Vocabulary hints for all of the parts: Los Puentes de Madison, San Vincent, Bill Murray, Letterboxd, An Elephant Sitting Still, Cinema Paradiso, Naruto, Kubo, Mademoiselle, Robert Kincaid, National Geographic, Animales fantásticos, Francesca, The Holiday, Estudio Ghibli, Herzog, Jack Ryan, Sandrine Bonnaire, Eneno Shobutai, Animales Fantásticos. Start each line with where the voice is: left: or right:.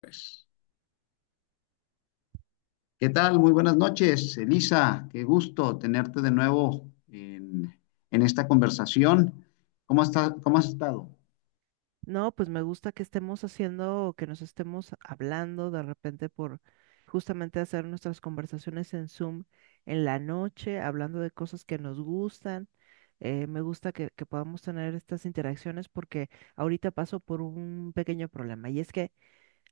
left: Pues, ¿qué tal? Muy buenas noches, Elisa. Qué gusto tenerte de nuevo en esta conversación. ¿Cómo está, cómo has estado?
right: No, pues me gusta que estemos haciendo, o que nos estemos hablando de repente por justamente hacer nuestras conversaciones en Zoom en la noche, hablando de cosas que nos gustan. Me gusta que podamos tener estas interacciones porque ahorita paso por un pequeño problema, y es que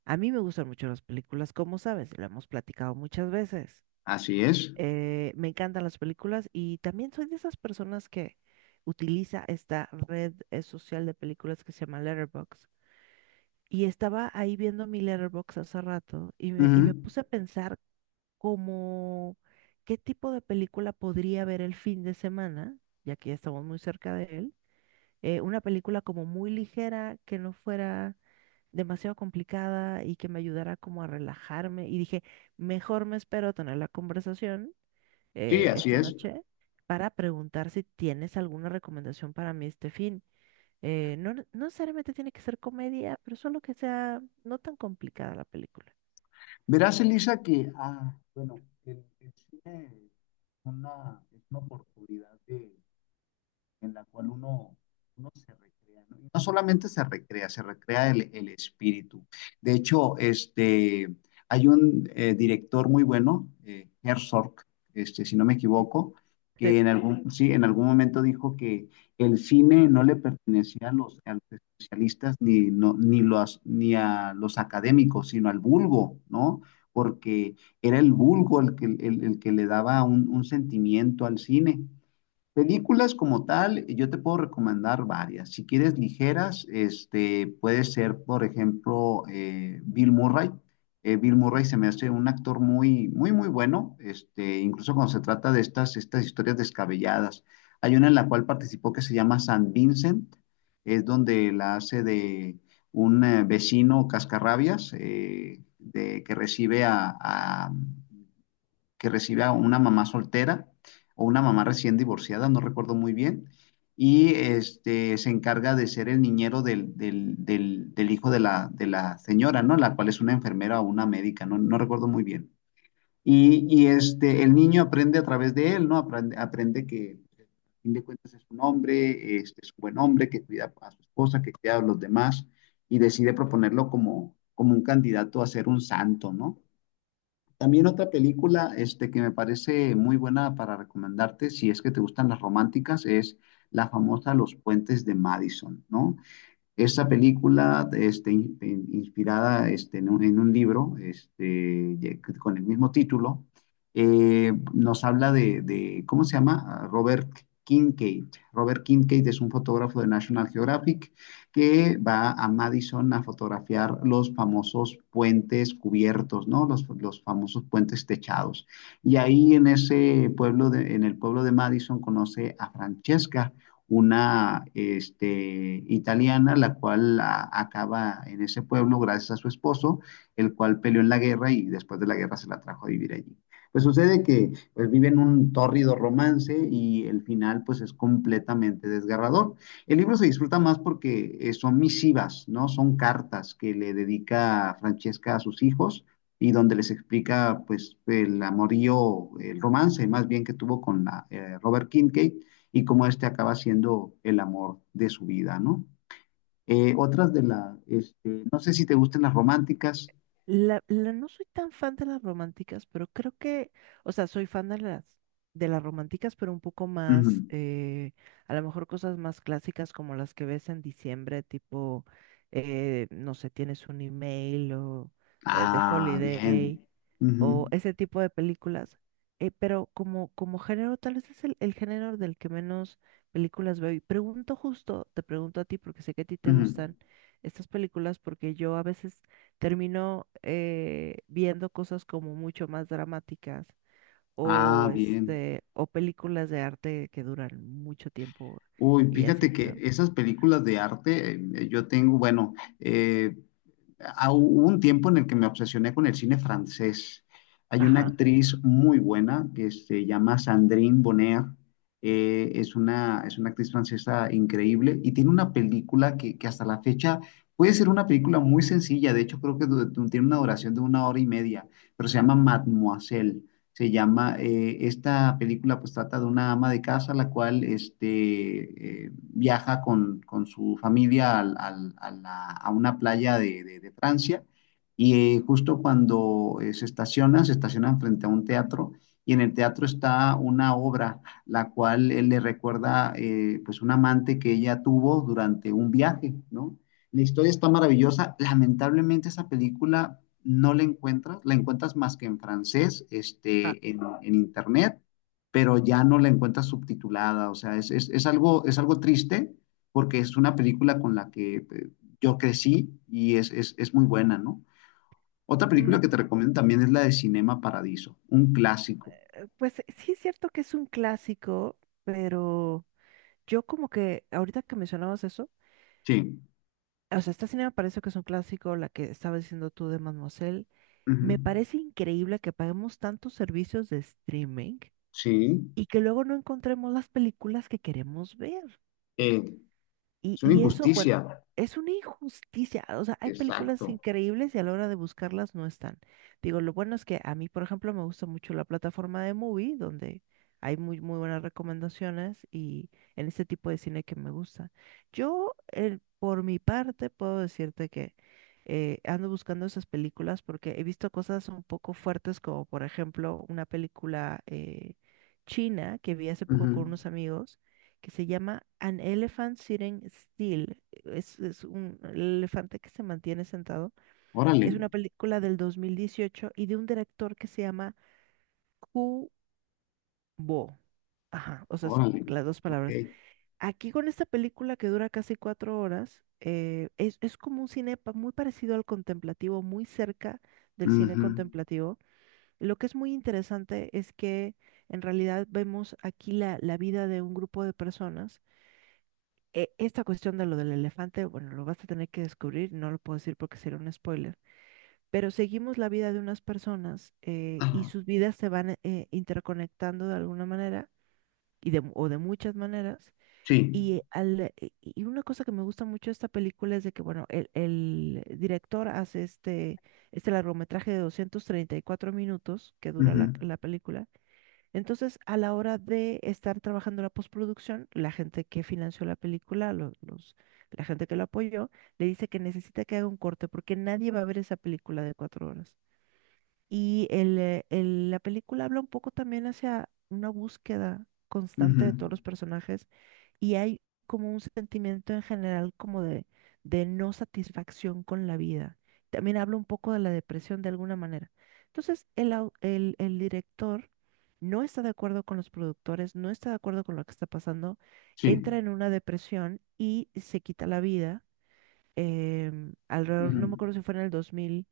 right: a mí me gustan mucho las películas, como sabes, lo hemos platicado muchas veces.
left: Así es.
right: Me encantan las películas y también soy de esas personas que utiliza esta red social de películas que se llama Letterboxd, y estaba ahí viendo mi Letterboxd hace rato y y me
left: Ujú.
right: puse a pensar como qué tipo de película podría ver el fin de semana, ya que ya estamos muy cerca de él. Una película como muy ligera, que no fuera demasiado complicada y que me ayudara como a relajarme. Y dije, mejor me espero a tener la conversación
left: Sí, así
right: esta
left: es.
right: noche para preguntar si tienes alguna recomendación para mí este fin. No, no necesariamente tiene que ser comedia, pero solo que sea no tan complicada la película.
left: Verás, Elisa, que, bueno, el cine es una oportunidad de, en la cual uno se recrea, ¿no? Y no solamente se recrea el espíritu. De hecho, hay un director muy bueno, Herzog, si no me equivoco, que en algún, sí, en algún momento dijo que el cine no le pertenecía a a los especialistas ni, no, ni, los, ni a los académicos, sino al vulgo, ¿no? Porque era el vulgo el que le daba un sentimiento al cine. Películas como tal, yo te puedo recomendar varias. Si quieres ligeras, puede ser, por ejemplo, Bill Murray. Bill Murray se me hace un actor muy, muy, muy bueno, incluso cuando se trata de estas historias descabelladas. Hay una en la cual participó que se llama San Vincent. Es donde la hace de un vecino cascarrabias que recibe a una mamá soltera o una mamá recién divorciada, no recuerdo muy bien, y se encarga de ser el niñero del hijo de de la señora, ¿no? La cual es una enfermera o una médica. No no, recuerdo muy bien. El niño aprende a través de él, ¿no? Aprende que, a fin de cuentas, es un hombre, es un buen hombre que cuida a su esposa, que cuida a los demás, y decide proponerlo como un candidato a ser un santo, ¿no? También otra película que me parece muy buena para recomendarte, si es que te gustan las románticas, es la famosa Los Puentes de Madison, ¿no? Esta película, inspirada en un libro con el mismo título, nos habla ¿cómo se llama? Ah, Robert Kincaid. Robert Kincaid es un fotógrafo de National Geographic que va a Madison a fotografiar los famosos puentes cubiertos, ¿no? Los famosos puentes techados. Y ahí en ese pueblo, en el pueblo de Madison, conoce a Francesca, una italiana, la cual acaba en ese pueblo gracias a su esposo, el cual peleó en la guerra y después de la guerra se la trajo a vivir allí. Pues sucede que, pues, viven un tórrido romance, y el final pues es completamente desgarrador. El libro se disfruta más porque, son misivas, ¿no? Son cartas que le dedica Francesca a sus hijos y donde les explica pues el amorío, el romance más bien que tuvo con Robert Kincaid, y cómo este acaba siendo el amor de su vida, ¿no? Otras de no sé si te gustan las románticas.
right: No soy tan fan de las románticas, pero creo que, o sea, soy fan de las románticas, pero un poco más,
left: Ujú.
right: a lo mejor cosas más clásicas como las que ves en diciembre, tipo, no sé, tienes un email o The
left: Ah,
right: Holiday
left: bien.
right: o
left: Ujú,
right: ese tipo de películas. Pero como, como género, tal vez es el género del que menos películas veo. Y pregunto justo, te pregunto a ti, porque sé que a ti te
left: ujú.
right: gustan estas películas, porque yo a veces termino viendo cosas como mucho más dramáticas
left: Ah,
right: o
left: bien.
right: este o películas de arte que duran mucho tiempo
left: Uy,
right: y así,
left: fíjate que
right: ¿no?
left: esas películas de arte, yo tengo, bueno, eh, hubo un tiempo en el que me obsesioné con el cine francés. Hay una
right: Ajá.
left: actriz muy buena que se llama Sandrine Bonnaire. Es una actriz francesa increíble, y tiene una película que hasta la fecha puede ser una película muy sencilla. De hecho, creo que tiene una duración de 1 hora y media, pero se llama Mademoiselle. Esta película pues trata de una ama de casa, la cual viaja con su familia a una playa de Francia, y justo cuando se estacionan frente a un teatro, y en el teatro está una obra la cual él le recuerda, pues un amante que ella tuvo durante un viaje, ¿no? La historia está maravillosa. Lamentablemente, esa película no la encuentras, la encuentras más que en francés,
right: Ah,
left: en, internet, pero ya no la encuentras subtitulada. O sea, es algo triste, porque es una película con la que, yo crecí, y es muy buena, ¿no? Otra
right: mm,
left: película que te recomiendo también es la de Cinema Paradiso, un clásico.
right: pues sí es cierto que es un clásico, pero yo como que ahorita que mencionabas eso,
left: Sí.
right: o sea, esta cine me parece que es un clásico, la que estabas diciendo tú de Mademoiselle.
left: Ujú.
right: Me parece increíble que paguemos tantos servicios de streaming
left: Sí.
right: y que luego no encontremos las películas que queremos ver.
left: Eh,
right: Y,
left: es una
right: y eso, bueno,
left: injusticia.
right: es una injusticia. O sea, hay películas
left: Exacto.
right: increíbles y a la hora de buscarlas no están. Digo, lo bueno es que a mí, por ejemplo, me gusta mucho la plataforma de Movie, donde hay muy, muy buenas recomendaciones y en este tipo de cine que me gusta. Yo, por mi parte, puedo decirte que ando buscando esas películas porque he visto cosas un poco fuertes, como por ejemplo una película china que vi hace poco
left: Ujú.
right: con unos amigos que se llama An Elephant Sitting Still. Es un elefante que se mantiene sentado.
left: Órale.
right: Es una película del 2018 y de un director que se llama Kubo. Ajá, o sea, es
left: Órale,
right: las dos
left: ok.
right: palabras. Aquí con esta película que dura casi 4 horas, es como un muy parecido al contemplativo, muy cerca del cine
left: Ujú.
right: contemplativo. Lo que es muy interesante es que en realidad vemos aquí la vida de un grupo de personas, esta cuestión de lo del elefante, bueno, lo vas a tener que descubrir, no lo puedo decir porque sería un spoiler, pero seguimos la vida de unas personas y
left: Ajá,
right: sus vidas se van interconectando de alguna manera y de, o de muchas maneras.
left: sí.
right: Y una cosa que me gusta mucho de esta película es de que, bueno, el director hace este, este largometraje de 234 minutos que dura la
left: Ujú,
right: la película. Entonces, a la hora de estar trabajando la postproducción, la gente que financió la película, la gente que lo apoyó, le dice que necesita que haga un corte porque nadie va a ver esa película de 4 horas. La película habla un poco también hacia una búsqueda
left: ujú,
right: constante de todos los personajes, y hay como un sentimiento en general como de no satisfacción con la vida. También habla un poco de la depresión de alguna manera. Entonces, el director no está de acuerdo con los productores, no está de acuerdo con lo que está pasando, entra
left: sí.
right: en una depresión y se quita la vida. Alrededor, no me
left: Ujú,
right: acuerdo si fue en el 2000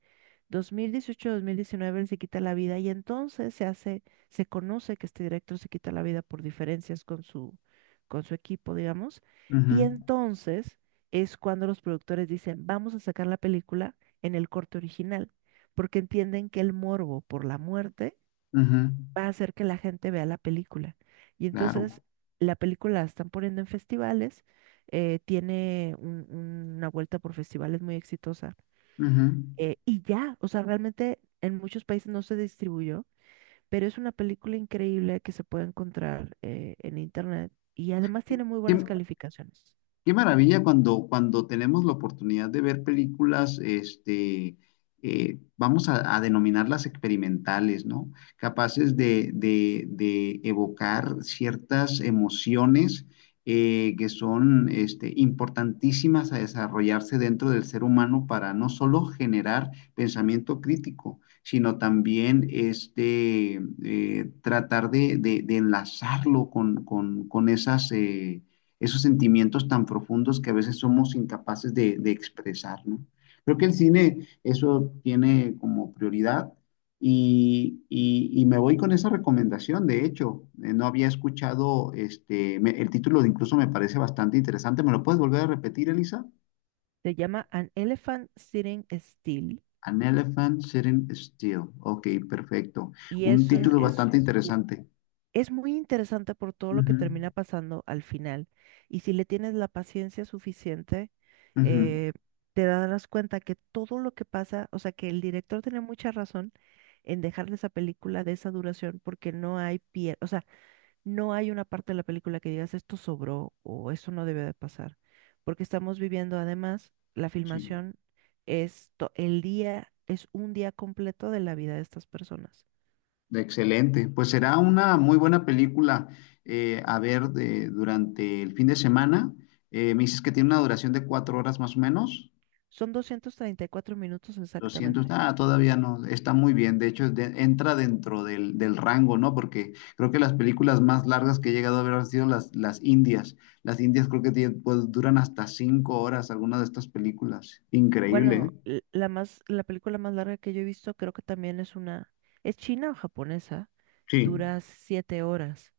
right: 2018-2019 él se quita la vida, y entonces se hace, se conoce que este director se quita la vida por diferencias con su equipo, digamos. Y
left: ujú,
right: entonces es cuando los productores dicen, vamos a sacar la película en el corte original, porque entienden que el morbo por la muerte
left: ujú,
right: va a hacer que la gente vea la película. Y entonces
left: claro.
right: la película la están poniendo en festivales, tiene un- una vuelta por festivales muy exitosa,
left: Ujú.
right: y ya, o sea, realmente en muchos países no se distribuyó, pero es una película increíble que se puede encontrar en internet, y además tiene muy
left: ¿Qué,
right: buenas calificaciones.
left: Qué maravilla cuando tenemos la oportunidad de ver películas, vamos a denominarlas experimentales, ¿no? Capaces de evocar ciertas emociones, que son, importantísimas a desarrollarse dentro del ser humano, para no solo generar pensamiento crítico, sino también tratar de enlazarlo con esos sentimientos tan profundos que a veces somos incapaces de expresar, ¿no? Creo que el cine eso tiene como prioridad, y, y me voy con esa recomendación. De hecho, no había escuchado, el título de, incluso me parece bastante interesante. ¿Me lo puedes volver a repetir, Elisa?
right: Se llama An Elephant Sitting Still
left: An Elephant Sitting Still. Ok, perfecto,
right: y
left: un
right: es un,
left: título bastante
right: ju-
left: interesante.
right: es muy interesante por todo lo que termina pasando al final. Y si le tienes la paciencia suficiente,
left: Ujú, ujú,
right: eh, te darás cuenta que todo lo que pasa, o sea, que el director tiene mucha razón en dejarle esa película de esa duración porque no hay pierde. No hay una parte de la película que digas esto sobró o eso no debe de pasar, porque estamos viviendo además la
left: sí.
right: filmación es el día, es un día completo de la vida de estas personas.
left: Excelente. Pues será una muy buena película, a ver, durante el fin de semana. Me dices que tiene una duración de 4 horas más o menos.
right: Son 234 minutos
left: doscientos.
right: exactamente.
left: ah, todavía no, está muy bien. De hecho, entra dentro del rango, ¿no? Porque creo que las películas más largas que he llegado a ver han sido las indias. Las indias creo que pues, duran hasta 5 horas algunas de estas películas. Increíble, ¿eh?
right: Bueno, la película más larga que yo he visto, creo que también es una, es china o japonesa,
left: Sí,
right: dura 7 horas.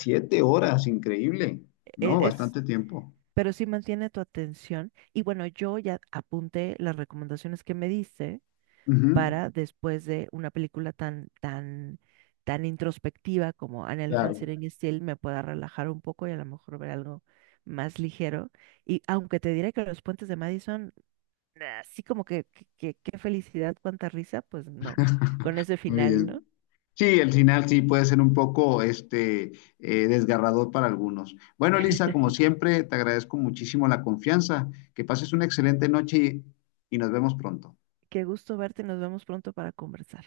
left: 7 horas, increíble.
right: E-
left: No,
right: Es,
left: bastante tiempo.
right: pero sí mantiene tu atención. Y bueno, yo ya apunté las recomendaciones que me diste
left: Ujú,
right: para después de una película tan, tan, tan introspectiva como An Elephant
left: claro,
right: Sitting Still, me pueda relajar un poco y a lo mejor ver algo más ligero. Y aunque te diré que Los Puentes de Madison, así como que, qué felicidad, cuánta risa, pues no, con ese
left: muy
right: final,
left: bien.
right: ¿no?
left: Sí, el final sí puede ser un poco, desgarrador para algunos. Bueno, Elisa, como siempre, te agradezco muchísimo la confianza. Que pases una excelente noche, y nos vemos pronto.
right: Qué gusto verte, nos vemos pronto para conversar.